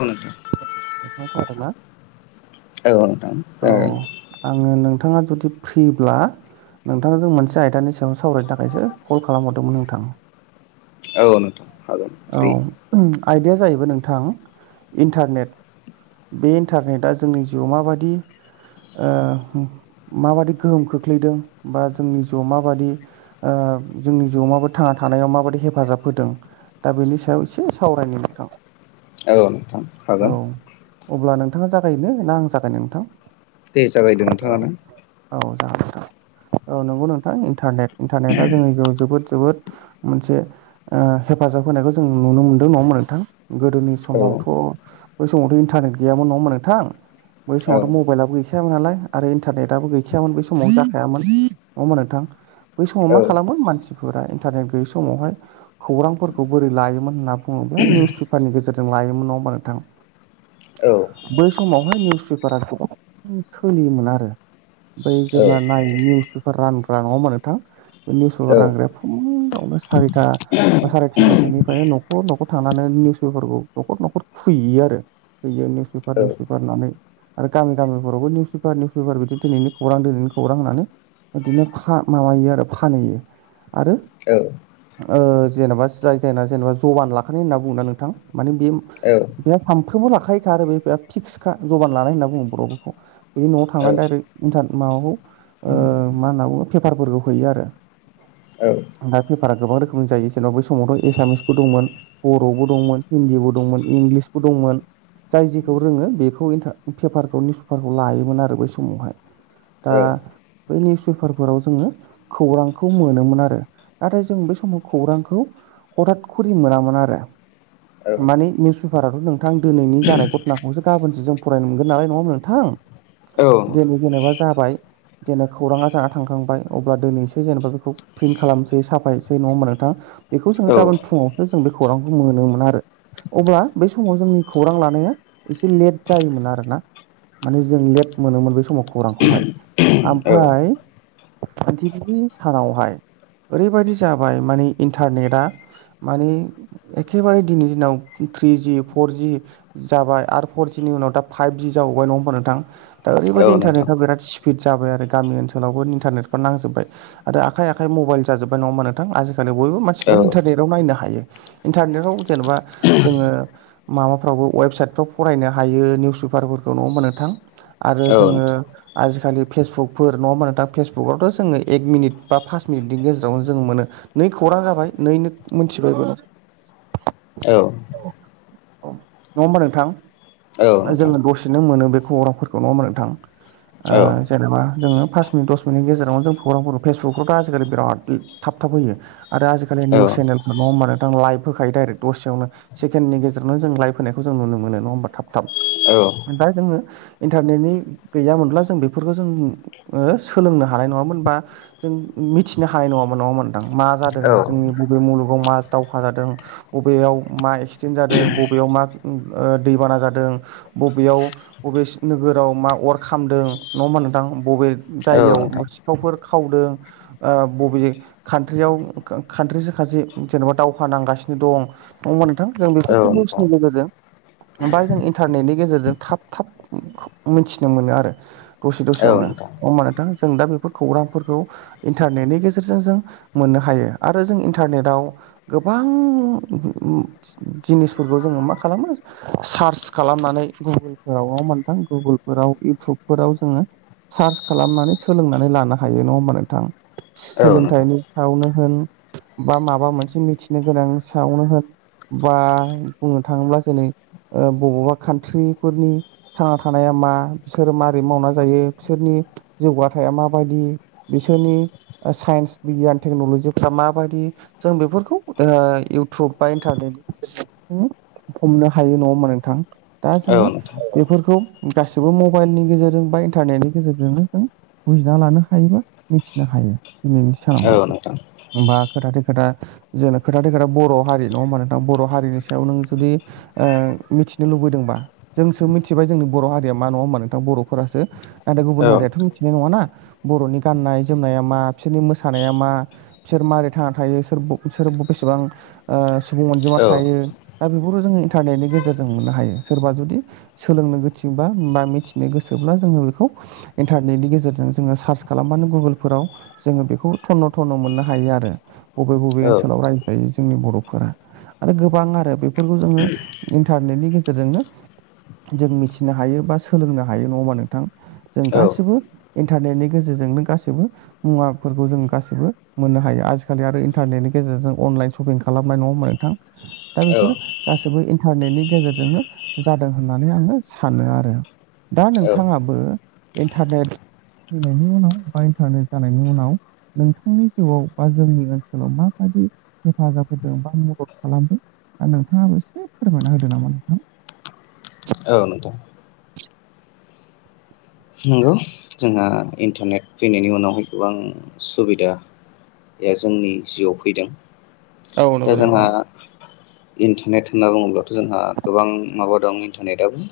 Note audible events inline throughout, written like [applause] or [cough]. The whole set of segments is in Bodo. औ नोंथां [inaudible] औ नोंथां औ ओं आङो नोंथाङा जुदि फ्रिब्ला नोंथां जों मोनसे आयदानि सायाव सावरायनो थाखायसो कल खालाम हरदोंमोन नोंथां औ नोंथां हागोन फ्रि उम आयदाया जाहैबाय नोंथां इनथारनेट बे इनथारनेटआ जोंनि जिउआव माबायदि ओ माबायदि गोहोम खोख्लैदों बा जोंनि जिउआव माबादि ओ जोंनि जिउआव माबायदि थांना थानायाव माबादि हेफाजाब होदों। दा बेनि सायाव इसे सावरायनि नोंथां। औ नोंथां औ हागोन। अब्ला नोंथाङा जागायो ना आं जागायनो नोंथां? दे जागायदो नोंथाङानो। औ जागोन नोंथां औ नंगौ नोंथां इनथारनेट इनथारनेटआ जोंनि जिउ आव जोबोद जोबोद मोनसे ओ हेफाजाब होनायखौ जों नुनो मोनदों नङा होमबा नोंथां गोदोनि औ समावथ' बै समावथ' इनथारनेट गैयामोन नङा होमबा नोंथां बै औ समावथ' मब बाइलाबो गैखायामोन नालाय आरो इनथारनेटआबो गैखायामोन बै समाव जाखायामोन नङा होमबा नोंथां। बै समाव औ मा खालामो मानसिफोरा इनथारनेट गैयै समावहाय खौरांफोरखौ बोरै लायोमोन होनना बुङोब्ला निउस पेपारनि गेजेरजों लायोमोन नङा होमबा नोंथां। औ बै समावहाय निउस पेपारा गोबां सोलियोमोन आरो बै औ जेब्ला नायन निउस पेपार रानग्रा नङा होमबा नोंथां बे निउस औ पेपार रानग्राया फुुङावनो सारिथा बा सारि थिनथासोनिफ्रायनो न'खर न'खर थांनानै निउसपेपारखौ न'खर न'खर खुबैयो आरो। फैयो निउस पेपार निउस पेपार होननानै आरो गामि गामिफोरावबो निउस पेपार निउस पेपार बिदि दिनैनि खौरां दिनैनि खौरां होनानै बिदिनो फा माबायो आरो फानहैयो आरो औ ओ जेनावबा जाय जायना जेनावबा जबान लाखानाय होनना बुङो ना नोंथां माने बे औ औ बे सानफ्रोमबो लाखायोखा आरो बे फिक्सखा जबान लानाय होनना बुङो बर'फोरखौ बिदि न'आव औ थांना डाइरेक्ट इन्टार माबाखौ ओ मा होनना बुङो पेफारफोरखौ हैयो आरो। नोंथां दा पेपारा गोबां रोखोमनि जायो जेनेबा बै समावथ' एसामिसबो दंमोन। बर'बो दंमोन हिन्दीबो दंमोन इंलिसबो दंमोन। जाय जेखौ रोङो बेखौ इन्था पेपारखौ निउसपेपारखौ लायोमोन आरो बै समावहाय। औ दा बै निउस पेपारफोराव जोङो खौरांखौ मोनोमोन आरो नाथाय जों बे समाव खौरांखौ हथाद खुरि मोनामोन आरो। औ नोंथां औ माने निउस पेपाराथ' नोंथां दिनैनि जानाय घटनाखौसो गाबोनसो जों फरायनो मोनगोन नालाय नङा होमब्ला औ नोंथां नोंथां दिनै जेनेबा जाबाय जेन' खौराङा जाना थांखांबाय अब्ला दिनैसो जेनेबा बेखौ प्रिन्ट खालामनोसै साफायनोसै नङा होमबा नोंथां? बेखौ जोङो गाबोन फुङावसो जों बे खौरांखौ मोनोमोन आरो। अब्ला बै समाव जोंनि खौरां लानाया एसे लेट जायोमोन आरोना। माने जों लेट मोनोमोन बै समाव खौरांखौहाय औ आमफाय दिनहिनि सानावहाय ओरैबायदि जाबाय माने इन्टारनेटआ माने एखेबारे दिनै दिनाव थ्रिजि फरजि जाबाय आरो फर जिनि उनाव दा फाइभजि जाबावबाय नङा होमबा नोंथां? दा ओरैबायदि इन्टारनेटा बिराद स्पिड जाबाय आरो गामि ओनसोलावबो इन्टारनेटफोर नांजोबबाय। आरो आखाइ आखाइ मबाइल जाजोबाय नङा होनबा नोंथां आजिखालि बयबो मानसिफ्रा इन्टारनेटाव नायनो हायो। इन्टारनेटाव जेनेबा जोङो माबाफ्रावबो वेबसाइटफ्राव फरायनो हायो निउस पेपारफोरखौ नङा होनबा नोंथां? आरो जोङो आजिखालि फेसबुकफोर नङा होनबा नोंथां फेसबुकावथ' जोङो एक मिनिट बा पास मिनिटनि गेजेरावनो जों मोनो। नै खौरां जाबाय नैनो मोनथिबायबो। औ। औ नङा होमबा नोंथां नोंथां जोङो दस सेनो मोनो बे खौरांफोरखौ नङा होनबा नोंथां ओ जेनेबा जोङो पास मिनिट दस मिनिटनि गेजावनो जों प्रग्रामफोरखौ फेसबुकफ्रावथ' आजिखालि बिराद थाब थाब होयो। आरो आजिखालि निउस चेनेलफोर नङा होमबा नोंथां लाइभ होखायो डाइरेक्ट दसेयावनो। सेकेण्डनि गेजेवनो जों लाइभ होनायखौ जों नुनो मोनो नङा होमबा थाब थाब। ओमफ्राय जोङो इन्टारनेटनि गैयामोनब्ला जों बेफोरखौ जों ओ सोलोंनो हानाय नङामोन बा जों मिथिनो हानाय नङामोन नङा होनबा नोंथां मा जादों जोंनि औ बबे मुलुगाव मा दावहा जादों बबेयाव मा एक्सिडेन्ट जादों बबेयाव मा उ ओ दैबाना जादों बबेयाव बबेस नोगोराव मा अर खालामदों नङा होनबा नोंथां बबे जायगायाव सिखावफोर खावदों ओ बबे कान्ट्रियाव कान्ट्रिजों खाथि जेन'बा दावहा नांगासिनो दं नङा होनबा नोंथां जों बेफोरखौ नोंथां निउसनि गेजेरजों बा जों इन्टारनेटनि गेजेरजों थाब थाब मिथिनो मोनो आरो। दसे औ दसेयावनो अ नोंथां होनबा नोथां जों दा बेफोर खौरांफोरखौ इन्टारनेटनि गेजेरजों जों मोननो हायो आरो जों इन्टारनेटाव गोबां उम उम उम जिनिसफोरखौ जोङो मा खालामो सार्स खालामनानै गुगोलफोरावल' [unintelligible] गुगोलफोराव इउटुबफोराव जोङो सार्च खालामनानै सोलोंनानै लानो हायो नङा होमबा नोंथां? औ सोलोंथाइनि नोंथां सायावनो होन बा माबा मोनसे मिथिनो गोनां सायावनो होन। बा बुंनो थाङोब्ला जेनै ओ बबावबा कान्ट्रिफोरनि थांना थानाया मा बिसोरो माबोरै मावना जायो बिसोरनि जौगाथाया माबायदि बिसोरनि साइन्स बिगियान टेक्न'लजिफ्रा माबायदि? जों बेफोरखौ ओ इउटुब बा इन्टारनेटनि गेजेर हमनो हायो नङा होमबा नोंथां? दा औ जोङो नोंथां बेफोरखौ गासिबो मबाइलनि गेजेरजों बा इन्टारनेटनि गेजेरजोंनो जों बुजिना लानो हायोबा मिथिनो हायो दिनैनि सानावहाय। औ बा खोथाथो खोथा जोंनो खोथाथो खोथा बर' हारि नङा होमबा नोंथां बर' हारिनि सायाव नों जुदि ओ मिथिनो लुबैदोंबा जोंसो मिथिबाय जोंनि बर' हारिया मा नङा होमबा नोंथां बर'फोरासो नाथाय गुबुन हारियाथ' औ मिथिनाय नङाना बर'नि गाननाय जोमनाया मा बिसोरनि मोसानाया मा? बिसोर मारै थांना थायो? सोर सोर बेसेबां ओ सुबुं अनजिमा थायो दा बेफोरखौ जोङो इन्टारनेटनि गेजेरजों मोननो हायो। सोरबा जुदि सोलोंनो गोथिबा बा मिथिनो गोसोब्ला जोङो बेखौ इन्टारनेटनि गेजेरजों जोङो सार्च खालामबानो गुगोलफोराव जोङो बेखौ थन्न' थन्न' मोननो हायो आरो बबे बबे ओनसोलाव औ रायजो जोंनि बर'फोरा आरो गोबां आरो बेफोरखौ जोङो इन्टारनेटनि गेजेर जोंनो जों मिथिनो हायो बा सोलोंनो हायो नङा होनबा नोंथां जों औ गासिबो इन्टारनेतनि गेजेरजोंनो गासैबो मुवाफोरखौ जों गासिबो मोननो हायो आजिखालि आरो इन्टारनेटनि गेजेरजों अनलाइन शपिं खालामबाय नङा होनबा नोंथां। दा बेफोरो गासैबो इन्टारनेटनि गेजेरजोंनो जादों होननानै आङो सानो आरो दा औ औ नोंथाङाबो इन्टारनेट फैनायनि उनाव बा इन्टारनेट जानायनि उनाव नोंथांनि जिउआव बा जोंनि ओनसोलाव माबायदि हेफाजाब होदों बा मदद खालामदों दा नोंथाङाबो एसे फोरमायना होदो नामा नोंथां? औ नोंथां। नंगौ जोंहा इन्टारनेट फैनायनि उनावहाय गोबां सुबिदा या जोंनि जिउआव फैदों। औ दा नंगौ नोंथां जोंहा इन्टारनेट होनना बुङोब्लाथ' जोंहा गोबां माबा दं इन्टारनेटआबो।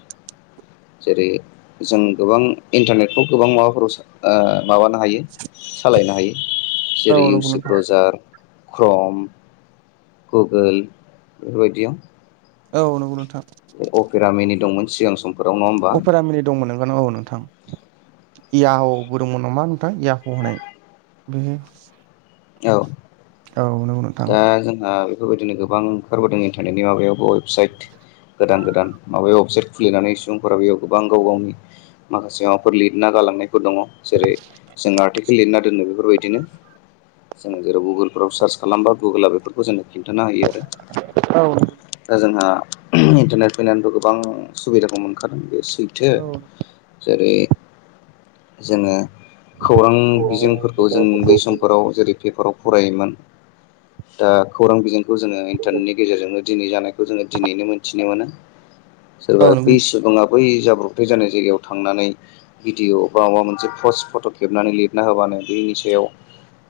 जेरै जों गोबां इन्टारनेटखौ गोबां माबाफोराव सो ओ माबानो हायो। सालायनो हायो औ जेरै नंगौ नोंथां इउसिप्रजार क्रम, गुगोल बेफोरबायदियाव औ नंगौ नोंथां। अपेरामेनि दंमोन सिगां सम। अपेरामेनि दंमोन नोंगौ औ नोंथां। इयाह'बो दंमोन नामा नोंथां इयाह' होननाय बे- औ औ नंगौ नोंथां दा जोंहा बेफोरबायदिनो गोबां ओंखारबोदों इन्टारनेटनि माबायावबो वेबसाइट गोदान-गोदान। माबायाव वेबसाइट खुलिनानै सुबुंफोरा बेयाव गोबां गाव-गावनि माखासे माबाफोर लिरना गालांनाय फोर दङ। जेरै जों आर्टिकेल लिरना दोनो बेफोरबायदिनो। जोङो जेराव गुगोलफ्राव सार्च खालामबा गुगोला बेफोर खौ जोंनो खिन्थाना होयो आरो। औ दा जोंहा इन्टारनेट फैनानैथ' गोबां सुबिदाखौ मोनखादों बे सैथो। औ जेरै जोङो खौरां बिजोंफोरखौ जों बै समफोराव जेरै पेपाराव फरायोमोन दा खौरां बिजोंखौ जोङो इन्टारनेटनि गेजेरजोंनो दिनै जानायखौ जोङो दिनैनो मिन्थिनो मोनो। सोरबा औ बै नंगौ सुबुंआ बै जाब्रबथाय जानाय जायगायाव थांनानै भिडिअ बा माबा मोनसे पस्ट, फट' खेबनानै लिरना होबानो बेनि सायाव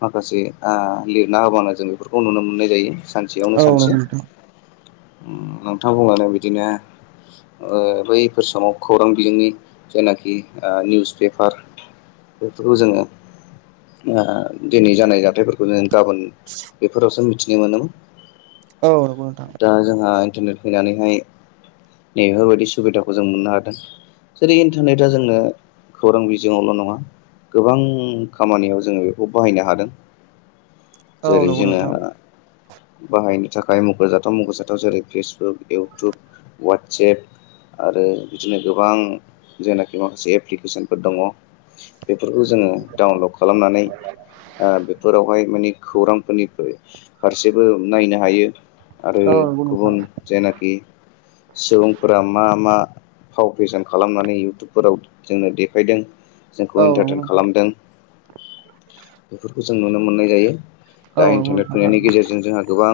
माखासे ओ लिरना होबानो जों बेफोरखौ नुनो मोननाय जायो सानसेयावनो औ सानसे। नंगौ नोंथां उम नोंथां बुंलांनाय बिदिनो ओ बैफोर समाव खौरां बिजोंनि जेनाखि ओ निउस पेपार बेफोरखौ जोङो ओ दिनै जानाय जाथायफोरखौ नो गाबोन बेफोरावसो मिथिनो मोनोमोन। औ नंगौ नोथां। दा जोंहा इन्टारनेट फैनानैहाय नै बेफोरबायदि सुबिदाखौ जों मोननो हादों जेरै इन्टारनेटआ जोंनो खौरां बिजोङावल' नङा गोबां खामानियाव जोङो बेखौ बाहायनो हादों। औ जेरै नंगौ जोङो नोंथां बाहायनो थाखाय मख'जाथाव मख'जाथाव जेरै फेसबुक, इउटुब, वाट्सेएप आरो बिदिनो गोबां जेनाखि माखासे एप्लिकेसनफोर दङ। बेफोरखौ जोङो डाउनलड खालामनानै ओ बेफोरावहाय माने खौरांफोरनि फारसेबो नायनो हायो आरो औ नंगौ नोंथां गुबुन जेनाखि सुबुंफोरा मा मा फाव फेसन खालामनानै इउटुबफोराव जोंनो देखायदों जोंखौ औ नंगौ इन्टारटेन नोंथां खालामदों बेफोरखौ जों जों नुनो मोननाय जायो दा इन्टारनेट फैनायनि गेजेरजों जोंहा गोबां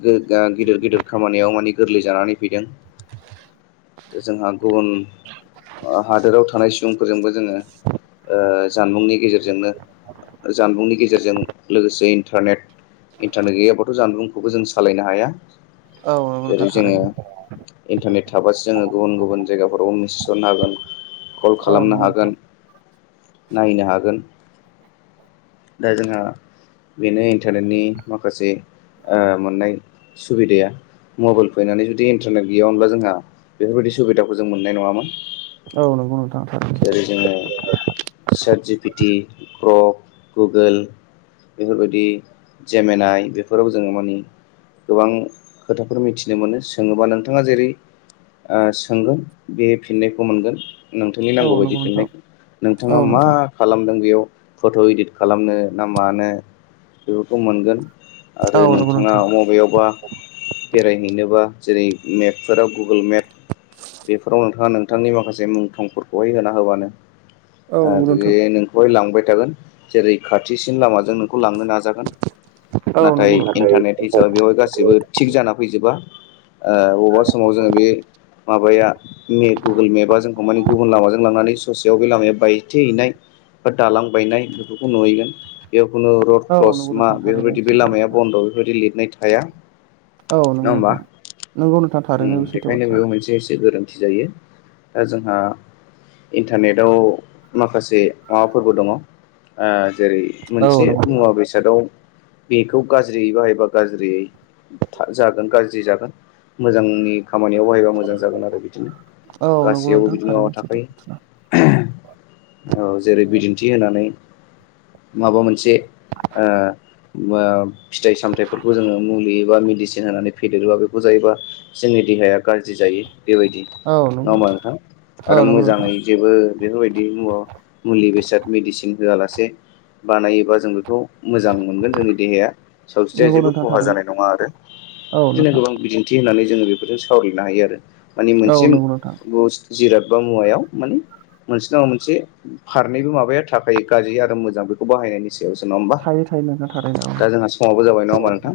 गो गा गिदिर गिदिर खामानियाव माने गोरलै जानानै फैदों। जोंहा गुबुन [inaudible] हादोराव थानाय सुबुंफोरजोंबो जोङो ओ जानबुंनि गेजेरजोंनो जानबुंनि गेजेरजों लोगोसे इन्टारनेट इन्टारनेट गैयाबाथ' जानबुंखौबो जों सालायनो हाया। औ नंगौ नोंथां जेरै जोङो थारैनो इन्टारनेट थाबासो जोङो गुबुन गुबुन जायगाफोराव मिसेस हरनो हागोन। कल औ नंगौ नोंथां थारैनो औ खालामनो नंगौ हागोन नोंथां नायनो हागोन दा जोंहा बेनो इन्टारनेटनि माखासे ओ मोननाय सुबिदाया मबाइल फैनानै जुदि इन्टारनेट गैयामोनब्ला जोंहा बेफोरबायदि सुबिदाखौ जों मोननाय नङामोन। औ नंगौ नोंथां औ। जेरै जोङो सार्ज जिपिति क्रप गुगोल बेफोरबायदि जेमेनाय बेफोराव जोङो मानि गोबां खोथाफोर मिथिनो मोनो सोङोबा नोंथाङा जेरै ओ सोंगोन बे फिननायखौ खौ मोनगोन नोंथांनि औ नांगौ बायदि नंगौ नोंथां फिननायखौ नोंथाङा औ मा नोंथां खालामदों बेयाव फट' इदिट खालामनो ना मानो बेफोरखौ मोनगोन। आरो औ नंगौ नोंथाङा नोंथां मबेयावबा बेरायहैनोबा जेरै मेपफोराव गुगोल मेप बेफोराव नोंथाङा नों नोंथांनि माखासे मुं थंफोरखौहाय होना होबानो औ ओ नंगौ नोंथां बे नों बेवहाय लांबाय थागोन जेरै खाथिसिन लामाजों नोंखौ लांनो नाजागोन औ नाथाय नंगौ नोंथां इन्टारनेट हिसाबै बेवाय गासैबो थिग जाना फैजोबा ओ बबेबा समाव जोङो बे माबाया नेट गुगोल मेपा जोंखौ माने गुबुन लामाजों लांनानै ससेयाव बे लामायाव बायथे हैनाय बा दालां बायनाय बेफोरखौ नुहैगोन बेयाव खुनु रड औ क्लस नंगौ मा नोंथां थारैनो बेफोरबायदि बे सैथो लामाया बाथ्रा बन्द' बेफोरबायदि लिरनाय थाया औ नङा नंगौ होमबा? नोंथां नंगौ नोंथां थारैनो बे सैथो बेखायनो बाथ्रा बेयाव मोनसे एसे गोरोन्थि जायो। दा जोंहा इन्टारनेटाव माखासे माबाफोरबो दङ ओ जेरै - औ मोनसे नंगौ नोंथां मुवा बेसादाव बेखौ गाज्रियै बाहायबा गाज्रियै था जागोन गाज्रि जागोन मोजांनि खामानियाव बाहायबा मोजां जागोन आरो बिदिनो। औ नंगौ गासैयावबो नोंथां बिदिनो माबा थारैनो सैथो थाखायो। बाथ्रा औ जेरै बिदिन्थि होनानै माबा मोनसे ओ ओ फिथाइ सामथायाइफोरखौ जोङो मुलि एबा मेडिसिन होनानै फेदेरोबा बेखौ जायोबा जोंनि देहाया गाज्रि जायो बेबायदि औ नङा नंगौ होमबा नोंथां? औ आरो नंगौ नोंथां मोजाङै जेबो बेफोरबायदि मुवा मुलि बेसाद मेदिसिन होआलासे बानायोबा जों बेखौ मोजां मोनगोन जोंनि देहाया। सावस्रिया नंगौ जेबो नोंथां खहा थारैनो जानाय नङा आरो औ बिदिनो नोंथां गोबां बिदिन थि होननानै जोङो बेफोरजों सावरायनो हायो आरो माने औ मोनसे नंगौ नोंथां जिराद बा मुवायाव माने मोनसे नङा मोनसे फारनैबो माबाया थाखायायो गाज्रि आरो मोजां बेखौ बाहायनायनि सायावसो नङा होमबा? थायो थायो नोंथां थारैनो औ दा जोंहा समावबो जाबाय नङा होमबा नोंथां?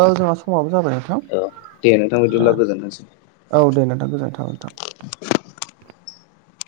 औ जोंहा समाबो जाबाय नोंथां औ दे नोंथां दा बिदिब्ला गोजोनथोंसै। औ दे नोंथां गोजोन्थों नोंथां।